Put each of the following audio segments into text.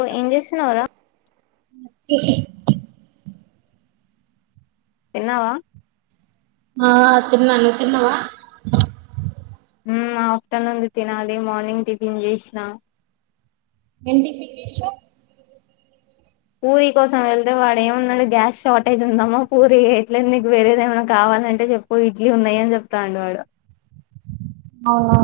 ఓ ఏం చేస్తున్నావురా [unintelligible] తిన్నావా ఆ తిన్నా నువ్ తిన్నావా హ్మ్ఆఫ్టర్నూన్ది తినాలి మార్నింగ్ టిఫిన్ చేసిన ఏం టిఫిన్ చేసావ్ పూరి కోసం వెళ్తే వాడు ఏమన్నాడు గ్యాస్ షార్టేజ్ ఉందమ్మా పూరి ఎయట్లేదు నీకు వేరేది ఏమైనా కావాలంటే చెప్పు ఇడ్లీ ఉన్నాయ అని చెప్తాండు వాడు అవునా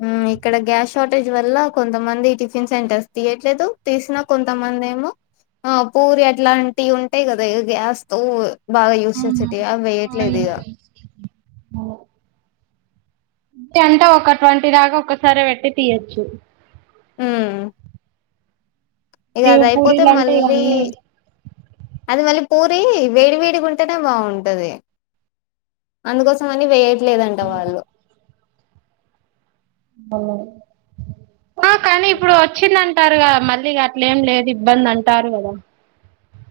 హ్మ్ ఇక్కడ గ్యాస్ షార్టేజ్ వల్ల కొంతమంది టిఫిన్ సెంటర్స్ తీయట్లేదు తీసినా కొంతమంది ఏమో ఆ పూరి ఆ అట్లాంటివి ఉంటాయి కదా గ్యాస్ తో బాగా యూజ్ చేసే తే వేయట్లేదు ఇగా అంటే ఒక ట్వంటీ దాకా ఒకసారే పెట్టి తీయొచ్చు హ్మ్ ఇక అది అయిపోతే పూరీలు అంటే మళ్ళీ అది మళ్ళీ పూరి వేడి వేడిగా ఉంటేనే బావుంటది అందుకోసం అని వే లేదంట వాళ్ళు అవును ఆ కానీ ఇప్పుడు వచ్చిందన్ అంటారు కదా మళ్ళీ గట్ల ఎమ్ లేదు ఇబ్బంది అంటారు కదా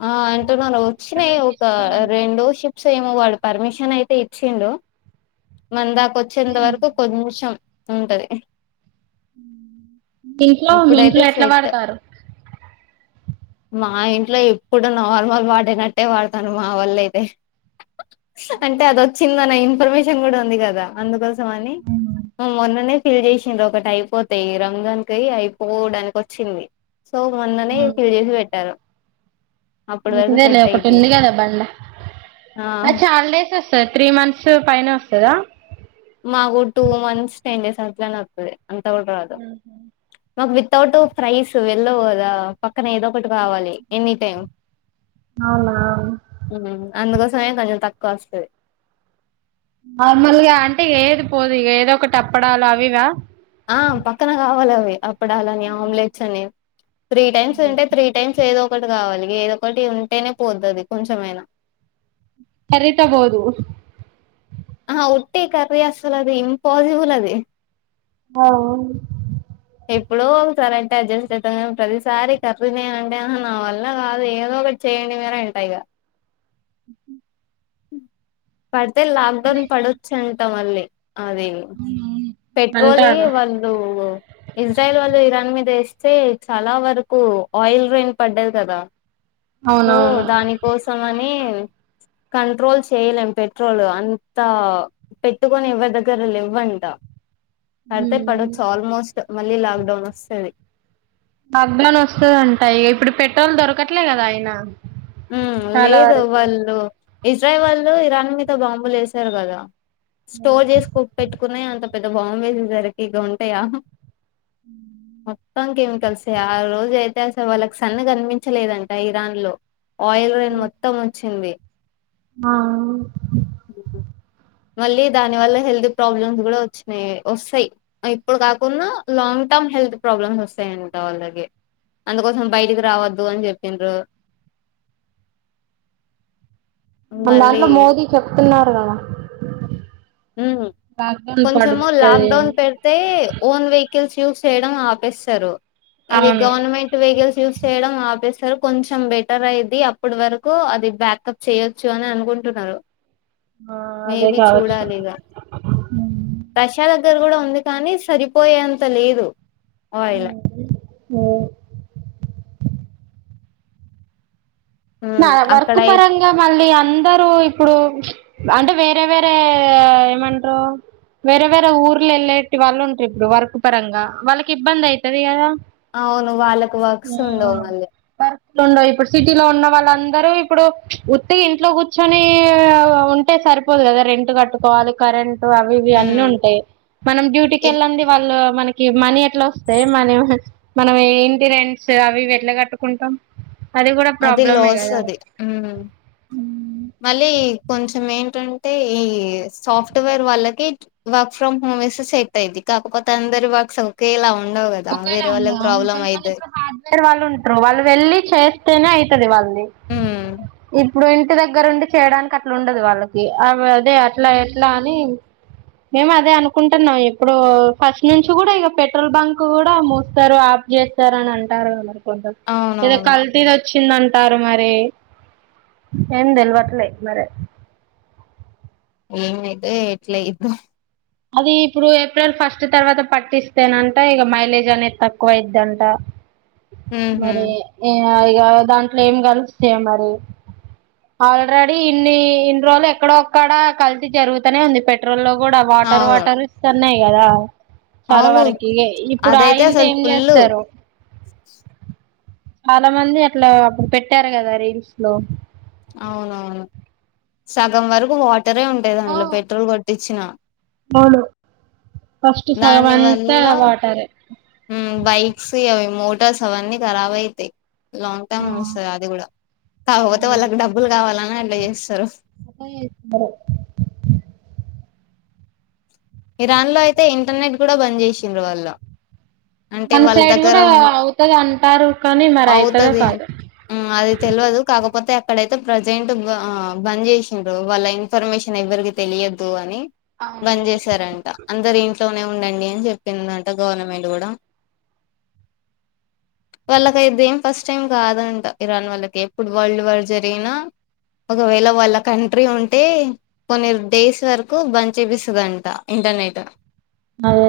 ఆన్ తునాను ఇప్పటి వచ్చినాయి నుంచి ఒక ఇస్తామంట రెండో షిప్స్ తే ఏమో వాడు పర్మిషన్ అయితే ఇచ్చిండు మన దాక వచ్చేంత వరకు కొంచెం ఉంటది టిట్లో మీ ఇప్పుడైతే ఇంట్లో ఎట్లా సెట్ వడతారు మా ఇంట్లో ఎప్ ఇప్పుడు నార్మల్ వాడినట్టే వాడతాను మా వోల్లు అయితే అంటే అది వచ్చిందన ఇన్ఫర్మేషన్ కూడా ఉంది కదా అందుకోస మని మొన్ననే ఫీల్ చేసిన్రు ఒకటి అయిపోతాయి రంగాన్ కై అయిపోవడానికి వచ్చింది సో మొన్ననే ఫిల్ చేసి పెట్టారు అప్పటి వరకు మంచిదే లే సెట్ ఒకటి అయిద్ది ఉంది అని కదా బండ ఆ అ చాలుడేస్ వస్ సర్ త్రీ మంత్స్ పైన వస్తదా మాకు టూ మంత్స్ టెన్ డేస్ అట్లా నే వత్తది అంత ఉడరు అదు మాకు వితౌట్ ఫ్రైస్ వెళ్ళవు కదా పక్కన ఏదో ఒకటి కావాలి ఎనీ టైమ్ అవునా సయం కొంచం తక్కువ అస్తది నార్మల్గా అంటే ఏది పోదు ఇది ఏదో ఒకటి అప్పడాలు అవివా ఆ పక్కన కావాలి అవి అప్ అప్పడాలని ఆమ్లెట్స్ అని త్రీ టైమ్స్ తింటే త్రి టైమ్స్ ఏదో ఒకటి కావాలి ఏదో ఒకటి ఉంటేనే పోతది కొంచెమైనా కర్రీ తో వోదు ఆ ఉట్టి కర్రీ అసలు అది ఇంపాసిబుల్ అది ఆ ఎప్పుడో ఒకసరే అంటే అడ్జస్ట్ ఐత గానీ ప్రతిసారి కర్రి నే అంటే ఆహా నా వల్ల కాదు ఏదో ఒకటి చేయండి మీరు అంటా ఇగ అ పడితే లాక్డౌన్ పడొచ్చు అంటా మళ్ళీ అదే పెట్రోలీ అంటారు వాళ్ళు ఇజ్రాయల్ వాళ్ళు ఇరాన్ మీద వేస్తే చాలా వరకు ఆయిల్ రేయిన్ పడ్డది కదా సో దాని కోసం అని కంట్రోల్ చేయలేం పెట్రోల్ అంతా పెట్టుకోని ఎవ్వర్ దగ్గర లేవు అంట పడ్తే పడొచ్చు అవునవును ఆల్మోస్ట్ మళ్ళీ లాక్ డౌన్ వస్తది లొక్డౌన్ వస్తదంట ఇగ ఇప్పుడు పెట్రోల్ దొరకట్లే కదా ఆయన మ్మ్ లేదు వాళ్ళు ఇజ్రాయల్ వాళ్ళు ఇరాన్ మీద బాంబులు వేశారు కదా స్టోర్ చేసుకొని పెట్టుకునే అంత పెద్ద బాంబు ఏసేసరికి ఇక ఉంటాయా మొత్తం కేమి కలిసి ఆ రోజు అయితే అసలు వాళ్ళకి సన్ కనిపించలేదంట ఇరాన్ లో ఆయిల్ రన్ మొత్తం వచ్చింది ఆ మళ్ళీ దాని వల్ల హెల్త్ ప్రాబ్లమ్స్ కూడా వచ్చినాయి వస్తాయి ఇప్పుడు కాకుండా లాంగ్ టర్మ్ హెల్త్ ప్రాబ్లమ్స్ వస్తాయంట వాళ్ళకి అందుకోసం బయటికి రావద్దు అని చెప్పిన్రు మన మళ్ళీ దాంట్లో మోదీ చెప్తున్నారు కదా మ్మ్ లాక్డౌన్ కొంచము పడుతది లాక్డౌన్ అని పెడితే ఓన్ వెహిక కిల్స్ యూస్ చేయడం ఆపేస్తారు ఇవి అవును గవర్నమెంట్ వెహికల్స్ యూజ్ చేయడం ఆపేస్ సరే కొంచెం బెటర్ అయిద్ది అప్పటి వరకు అది బ్యాకప్ చేయొచ్చు అని అనుకుంటున్నారు ఆ అదే కావచ్చు ప్రశాలద్ దగ్గర కూడా ఉంది కాని సరిపోయేంత లేదు మ ఆయిల్ [unintelligible] మ్మ్ ఉమ్ వర్క్ అక్కడయి పరంగా మళ్ళీ అం అందరూ ఇప్పుడు అంటే వేరే వేరే ఏమంటారు వేరే వేరే ఊర్లు వెళ్ళేటి వాళ్ళు ఉంటారు ఇప్పుడు వర్కు పరంగా వాళ్ళకి ఇబ్బంది అయ్యితది కదా అవును వాళ్ళకు వర్క్స్ ఉండవు మళ్ళీ ఉండయ్ ఇప్పుడు సిటీలో ఉన్న వాళ్ళ అందరూ ఇప్పుడు ఉత్తిగా ఇంట్లో కూర్చొని ఉంటే సరిపోదు కదా రెంట్ కట్టుకోవాలి కరెంట్ అవి ఇవి అన్నీ ఉమ్ ఉంటాయి మనం డ్యూటీకి ఎక్ వెళ్ళంది వాళ్ళు మనకి మనీ ఎట్లా వస్తాయి మనీ మనం ఇంటి రెంట్స్ అవి ఇవి ఎట్లా కట్టుకుంటం అది కూడా ప్రాబ్లం అది లాస్ అది హ్మ్మ్ మళ్ళీ కొంచం ఏంటంటే ఈ సాఫ్ట్వేర్ వాళ్ళకి వర్క్ ఫ్రమ్ హోమ్ ఇస్తే సెట్ అయిది కాకపోతే అందరి వర్క్స్ ఒకేలా ఉ ఒకేలా ఉండవు అవును కొంతమంది ఇప్పుడు హార్డ్వేర్ ఉంటారు వాళ్ళు వెళ్ళి చేస్తేనే అయితాది వాళ్ళు ఉమ్ ఇ [unintelligible] ఇప్పుడు ఇంటి దగ్గర ఉండి చేయడానికి అట్లా ఉండదు వాళ్ళకి అ అదే అట్లా ఎట్లా అని మేము అదే అనుకుంటున్నాం ఇప్పుడు ఫస్ట్ నుంచి కూడా ఇక పెట్రోల్ బంక్ కూడా మూస్తారు ఆప్ చేస్తారు అని అంటారు కరికి ఏదో అవునవును కల్తీ వచ్చింద అంటారు మరి ఏం తెలివట్లేదు మరి ఎందైతే ఎట్లా ఐదు అది ఇప్పుడు ఏప్రిల్ ఫస్ట్ తర్వాత పట్టిస్తేనంట ఇక మైలేజ్ అనేది తక్కువ అయిదింట ఉహు మరే ఏ ఇ దాంట్లో ఏం కలిస్తా మరి ఆల్రెడీ ఇన్ని ఇన్ని రోజులు ఎక్కడో ఒక్కడా కల్తీజరుగుతూనే ఉంది పెట్రోల్ లో కూడా వాటారు అవును [unintelligible] ఇస్తన్నా గద చాలా అవును వరకి ఇప్పుడు ఆ అదైతే ఇంత అసలు ఏం ఫుల్ చేస్తారు [inaudible] చాలా మంది అట్లా అప్పుడు పెట్టారు కదా రీల్స్ లో అవునవును సగం వరకు వాటి ఇద్దరే ఉంటే దాంలో పెట్రోల్ కొట్టించి వచ్చిన అవును ఫస్ట్ సగం దాని అంతా వల్ల వాటరే బైక్స్ అవి మోటార్స్ అవన్నీ ఖరాబ్ అయితాయి లాంగ్ టర్మ్ వస్తుంది అది కూడా కాకపోతే వాళ్ళకి డబ్బులు కావాలని అట్లా చే సర సారు ఇరాన్లో అయితే ఇంటర్నెట్ కూడా బంద్ చేసింది వాళ్ల మన సైడ్ కూడా అవుతది అంటారు కానీ మరి అవుతుదా అవుతది కాదు కపోతే అక్కడయితే ప్రజెంట్ బంద్ చేసిండ్రు వాళ్ళ ఇన్ఫర్మేషన్ ఎవ్వరికి తెలియదు అని అవునవును అందరి ఏం ఇంట్లోనే ఉండండి అని చెప్పిందంట గవర్నమెంట్ కూడా వాళ్ళకి ఇదిేం ఫస్ట్ టైం కాదంట ఇరాన్ వాళ్ళకి ఎప్పుడు వరల్డ్ వార్ జరిగినా ఒకవేళ వాళ్ళ కంట్రీ ఉంటే కొన్ని డేస్ వరకు బంద్ చపిస్తుందింట ఇంటనే అతే అదే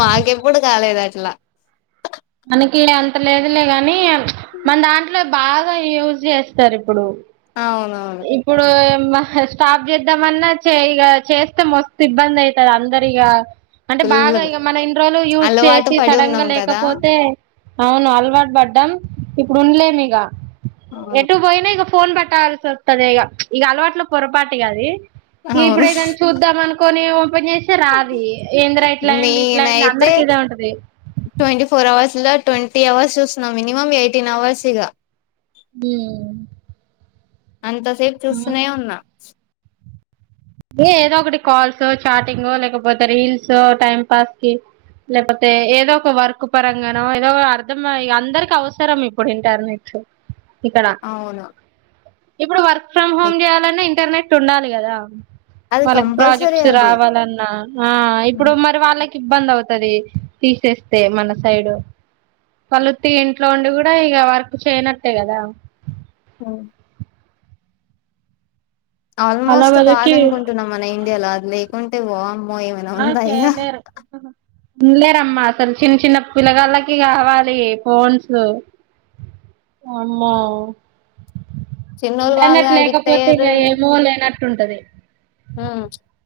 మాకెప్పుడు కాలేదుంటే ఇలా మనకి అంత లేదులే కాని మన దాంట్లో బాగా యూజ్ చేస్తారు ఇప్పుడు అవునవును ఇప్పుడు మా స్టాప్ చేద్దామన్నా చేయగా చేస్తే మస్తు ఇబ్బంది అయితంది అందరిగ అంటే బాగా ఫుల్ ఇగ మనం ఇన్ని రోజులు యూజ్ అలవాటు చేసి పడి సడన్ గా ఉన్నాం కదా లేకపోతే అవును అలవాటు పడ్డాం ఇప్పుడు ఉండలే మీగ అవును ఎటు బోయిన ఫోన్ బెట్టాలి సార్ తదేగఇక అలవాట్లో పొరపాటుగా అది అవును ఇప్పుడు ఏదైనా చూద్దాం అనుకో [unintelligible] పని చేసే రాది ఏంద్ర ఇట్లా అయింది ఇట్లా అయింది నేనైతే అందరికి ఇదే ఉంటది ట్వంటీ ఫోర్ అవర్స్ లో ట్వంటీ అవర్స్ చూస్తున్నాం మినిమం ఎయిటీన్ అవర్స్ ఇగ హ్మ్ అంతసేపు చూస్తూనే ఉన్నా ఏదో ఒకటి కాల్సో చాటింగో లేకపోతే రీల్సో టైం పాస్ కి లేకపోతే ఏదో ఒక వర్క్ పరంగానో ఏదో అర్థం అందరికి అవసరం ఇప్పుడు ఇంటర్నెట్స్ అవును ఇప్పుడు వర్క్ ఫ్రమ్ హోమ్ చేయాలన్నా ఇంటర్నెట్ నెట్టు ఉండాలి గదా అది వాళ్ళకి కంపల్సరీ ప్రాజెక్ట్స్ అది రావాలన్నా ఆ ఇప్పుడు మరి వాళ్ళకి ఇబ్బంది అవుతది తీసేస్తే మన సైడు పలుత్తి ఇంట్లో ఉండి కూడా ఇక వర్క్ చేయనట్టే కదా హ్మ్ అలా ఆల్మోస్ట్ కాదు వరకి అనుకుంటున్నా మన ఇండియాలో లేకుంటే వామ్ మో ఏమైనా ఆ ఉందా ఇగ చేయలేరు ఉండలేరమ్మా అసలు చిన్న చిన్న పిల్లగాళ్లకి కావాలి ఫోన్సు అమ్మో చిన్నోళ్ళు బాగా ఇంటర్నెట్ అడిక్ట్ లేకపోతే అయ్యారు ఇగా ఏమోలేనట్ టుంటది హ్మ్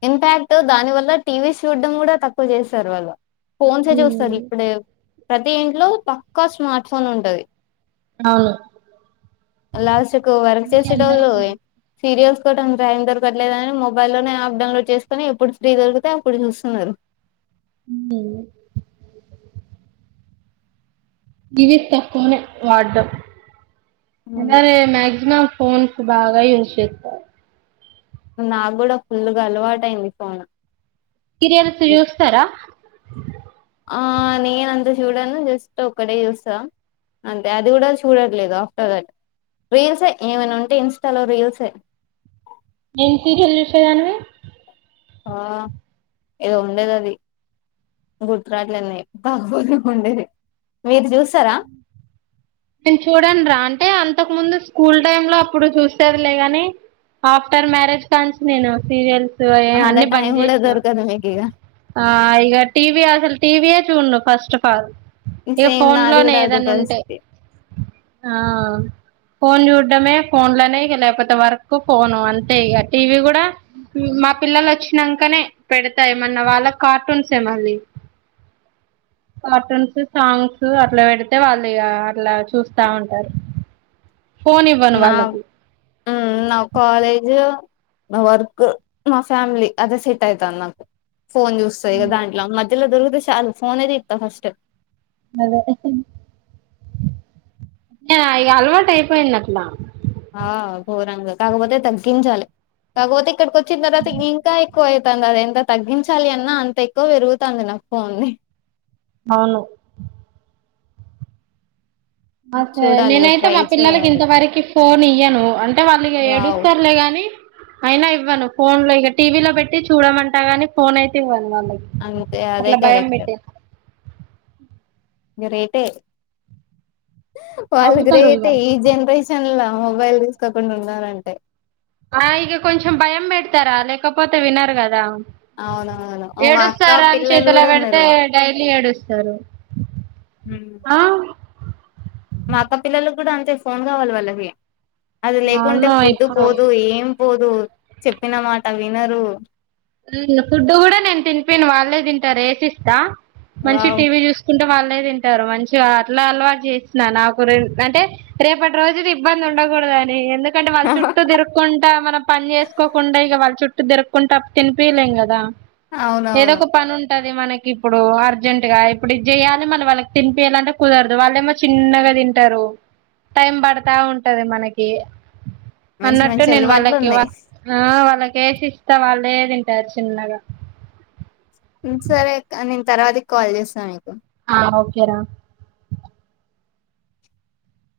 ఇన్ఫ్యాక్ట్ దాని వల్ల టీవీ చూడ్డం కూడా తక్కువ చేసారు వాళ్ళు ఫోన్సే చూస్తారు ఇప్పుడు ప్రతి ఇంట్లో పక్కా స్మార్ట్ ఫోన్ ఉంటది అవును లాస్ట్కు వర్క్ చేసేటోళ్ళు సీరియల్స్ కి కూడా టైం దొరకట్లేదని మొబైల్ లోనే యాప్ డౌన్లోడ్ చేసుకొని ఎప్పుడు ఫ్రీ దొరికితే అప్పుడు చూస్తున్నారు హ్మ్ ఇవి తక్కువ నే వాడ్డం ఉమ్. అలానే మ్యాక్సిమమ్ ఫోన్ బాగా ఏశేత్త నాకు గూడా ఫుల్ గా అలవాటు అయింది ఫోన్ సీరియల్స్ చూస్తరా ఆ నేను అంత చూడను జస్ట్ ఒక్కటే చూస్తా అంతే అది కూడా చూడట్లేదు ఆఫ్టర్ దట్ రీల్సే ఏమైనా ఉంటే ఇన్స్టాలో రీల్సే ఏం సీరియల్ చూషేదానివి ఆ ఏదో ఉండేది అది గుర్తుకురావట్లే అప్పట్లో ఉండేది మీది చూస్తరా నేను చూడన్ రా అంటే అంతకు ముందు స్కూల్ టైమ్ లో అప్పుడు చూసేదిలే గాని ఆఫ్టర్ మ్యారేజ్ కాంచి నేను సీరియల్స్ సో అంత అన్ని టైం కూడా బంజేసినా దొరకదు మీకు ఇగ ఆ ఇగా టీవీ అసలు టీవియే చూడను ఫస్ట్ ఆఫ్ ఆల్ ఇక సేమ్ ఫోన్ నాది లోనే కూడా అదే ఏదన్నా ఉంటే పరిస్థితి ఆ ఫోన్ చూడ్డమే ఫోన్లనే ఇక లేకపోతే వర్క్ ఫోను అంతే ఇగా టీవీ గూడా మా పిల్లలు వచ్చినంకనే పెడతా ఏమన్న వాళ్ళ కార్టూన్స్ ఏ మళ్ళి కార్టూన్స్ సాంగ్స్ అట్లా పెడితే వాళ్ళు ఇగా లా చూస్తా ఉంటారు ఫోన్ ఇవ్వను నా వాళ్ళకి ఉ నా కాలేజ్ నా వర్క్ మా ఫ్యామిలీ అదే సెట్ అయితాంది నాకు ఫోన్ చూస్తా ఇగ దాంట్ల మధ్యలో దొరుకుతే చాలు ఫోనే దిత్త ఫస్ట్ అలవాటైపోయింది ఇగా అ అలవాటు అయిపోయింది అట్లా ఆ గోరంగ కాకపోతే తగ్గించాలి కాకపోతే ఇక్కడికి వచ్చ చిన్న ఇంకా ఎక్కువై ంది అది ఎంత తగ్గించాలి అన్నా అంత ఎక్కువ పెరుగుతాంది నా ఫోన్ ది అవును సే చూడాలి ఇగ నేనైతే ట్రై మా పిల్లలకి చేయాలి ఇంతవరకు ఫోన్ ఇయ్యను అంటే వాళ్ళు ఇగా వావ్ ఏడుస్తారులే గాని అయినా ఇవ్వను ఫోన్ లో ఇక టీవీలో పెట్టి చూడమంటా గాని ఫోన్ అయితే ఇవ్వను వాళ్ళకి అంతే అదే అట్లా భయం కరెక్ట్ పెట్టే గ్రేటే వాళ్ళు గ్రేటే ఈ జెనరేషన్ ల మొబైల్ తీసుకోకుండా ఉన్నారంటే ఆ ఇగ కొంచెం భయం పెడతారా లేకపోతే వినరు కదా అవునవును ఓ, మా అక్క ఏడుస్తారు అని పిల్లలు చేతిలో కూడా ఉన్నారు పెడితే డైలీ ఏడుస్తారు ఉమ్. మా అక్క పిల్లలకి గూడా అంతే ఫోన్ కావాలి వాళ్ళకి అది లేకుంటే అవును ఫుడ్డు ఇప్పుడు పోదు ఏం పోదు చెప్పినమాట వినరు ఉ ఫుడ్ కూడా నేను తినిపియను వాళ్ళే తింటారు వేసి ఇస్తా మంచి వావ్ టీవీ చూసుకుంట వాళ్ళు నే తింటారు మంచిగా అట్లా అలవాటు చేస్తున్న నాకు అంటే రేపటి రోజులు ఇబ్బంది ఉండకూడదు. అని ఎందుక్ కంటే వాళ్ళ చుట్టూ తిరుక్కుంటా మనం పని చేసుకోకుండా ఇక వాళ్ళ చుట్టూ దిరక్కుంటా తినిపియలేం గదా ఏదో అవునవును ఒక పనీ ఉం టది. మనకి ఇప్పుడు అర్జెంట్ గా ఇప్పుడు ఇది చేయాలి. మన వాళ్ళకి తినిపియాలంటే కుదరదు. వాళ్ళ ఏమో చిన్నగా తింటారు. టైం పడతా ఉంటది మనకి మంచి అన్నట్టు మంచి నేను అలవాట్లు వాళ్ళకి ఉన్నాయి. ల్లకేసి ఇస్త వాళ్ళు అదే తింటారు చిన్నగా సరే అక్క నేను తర్వాతీ కి కాల్ చేస్తాను మీకు ఓకేరా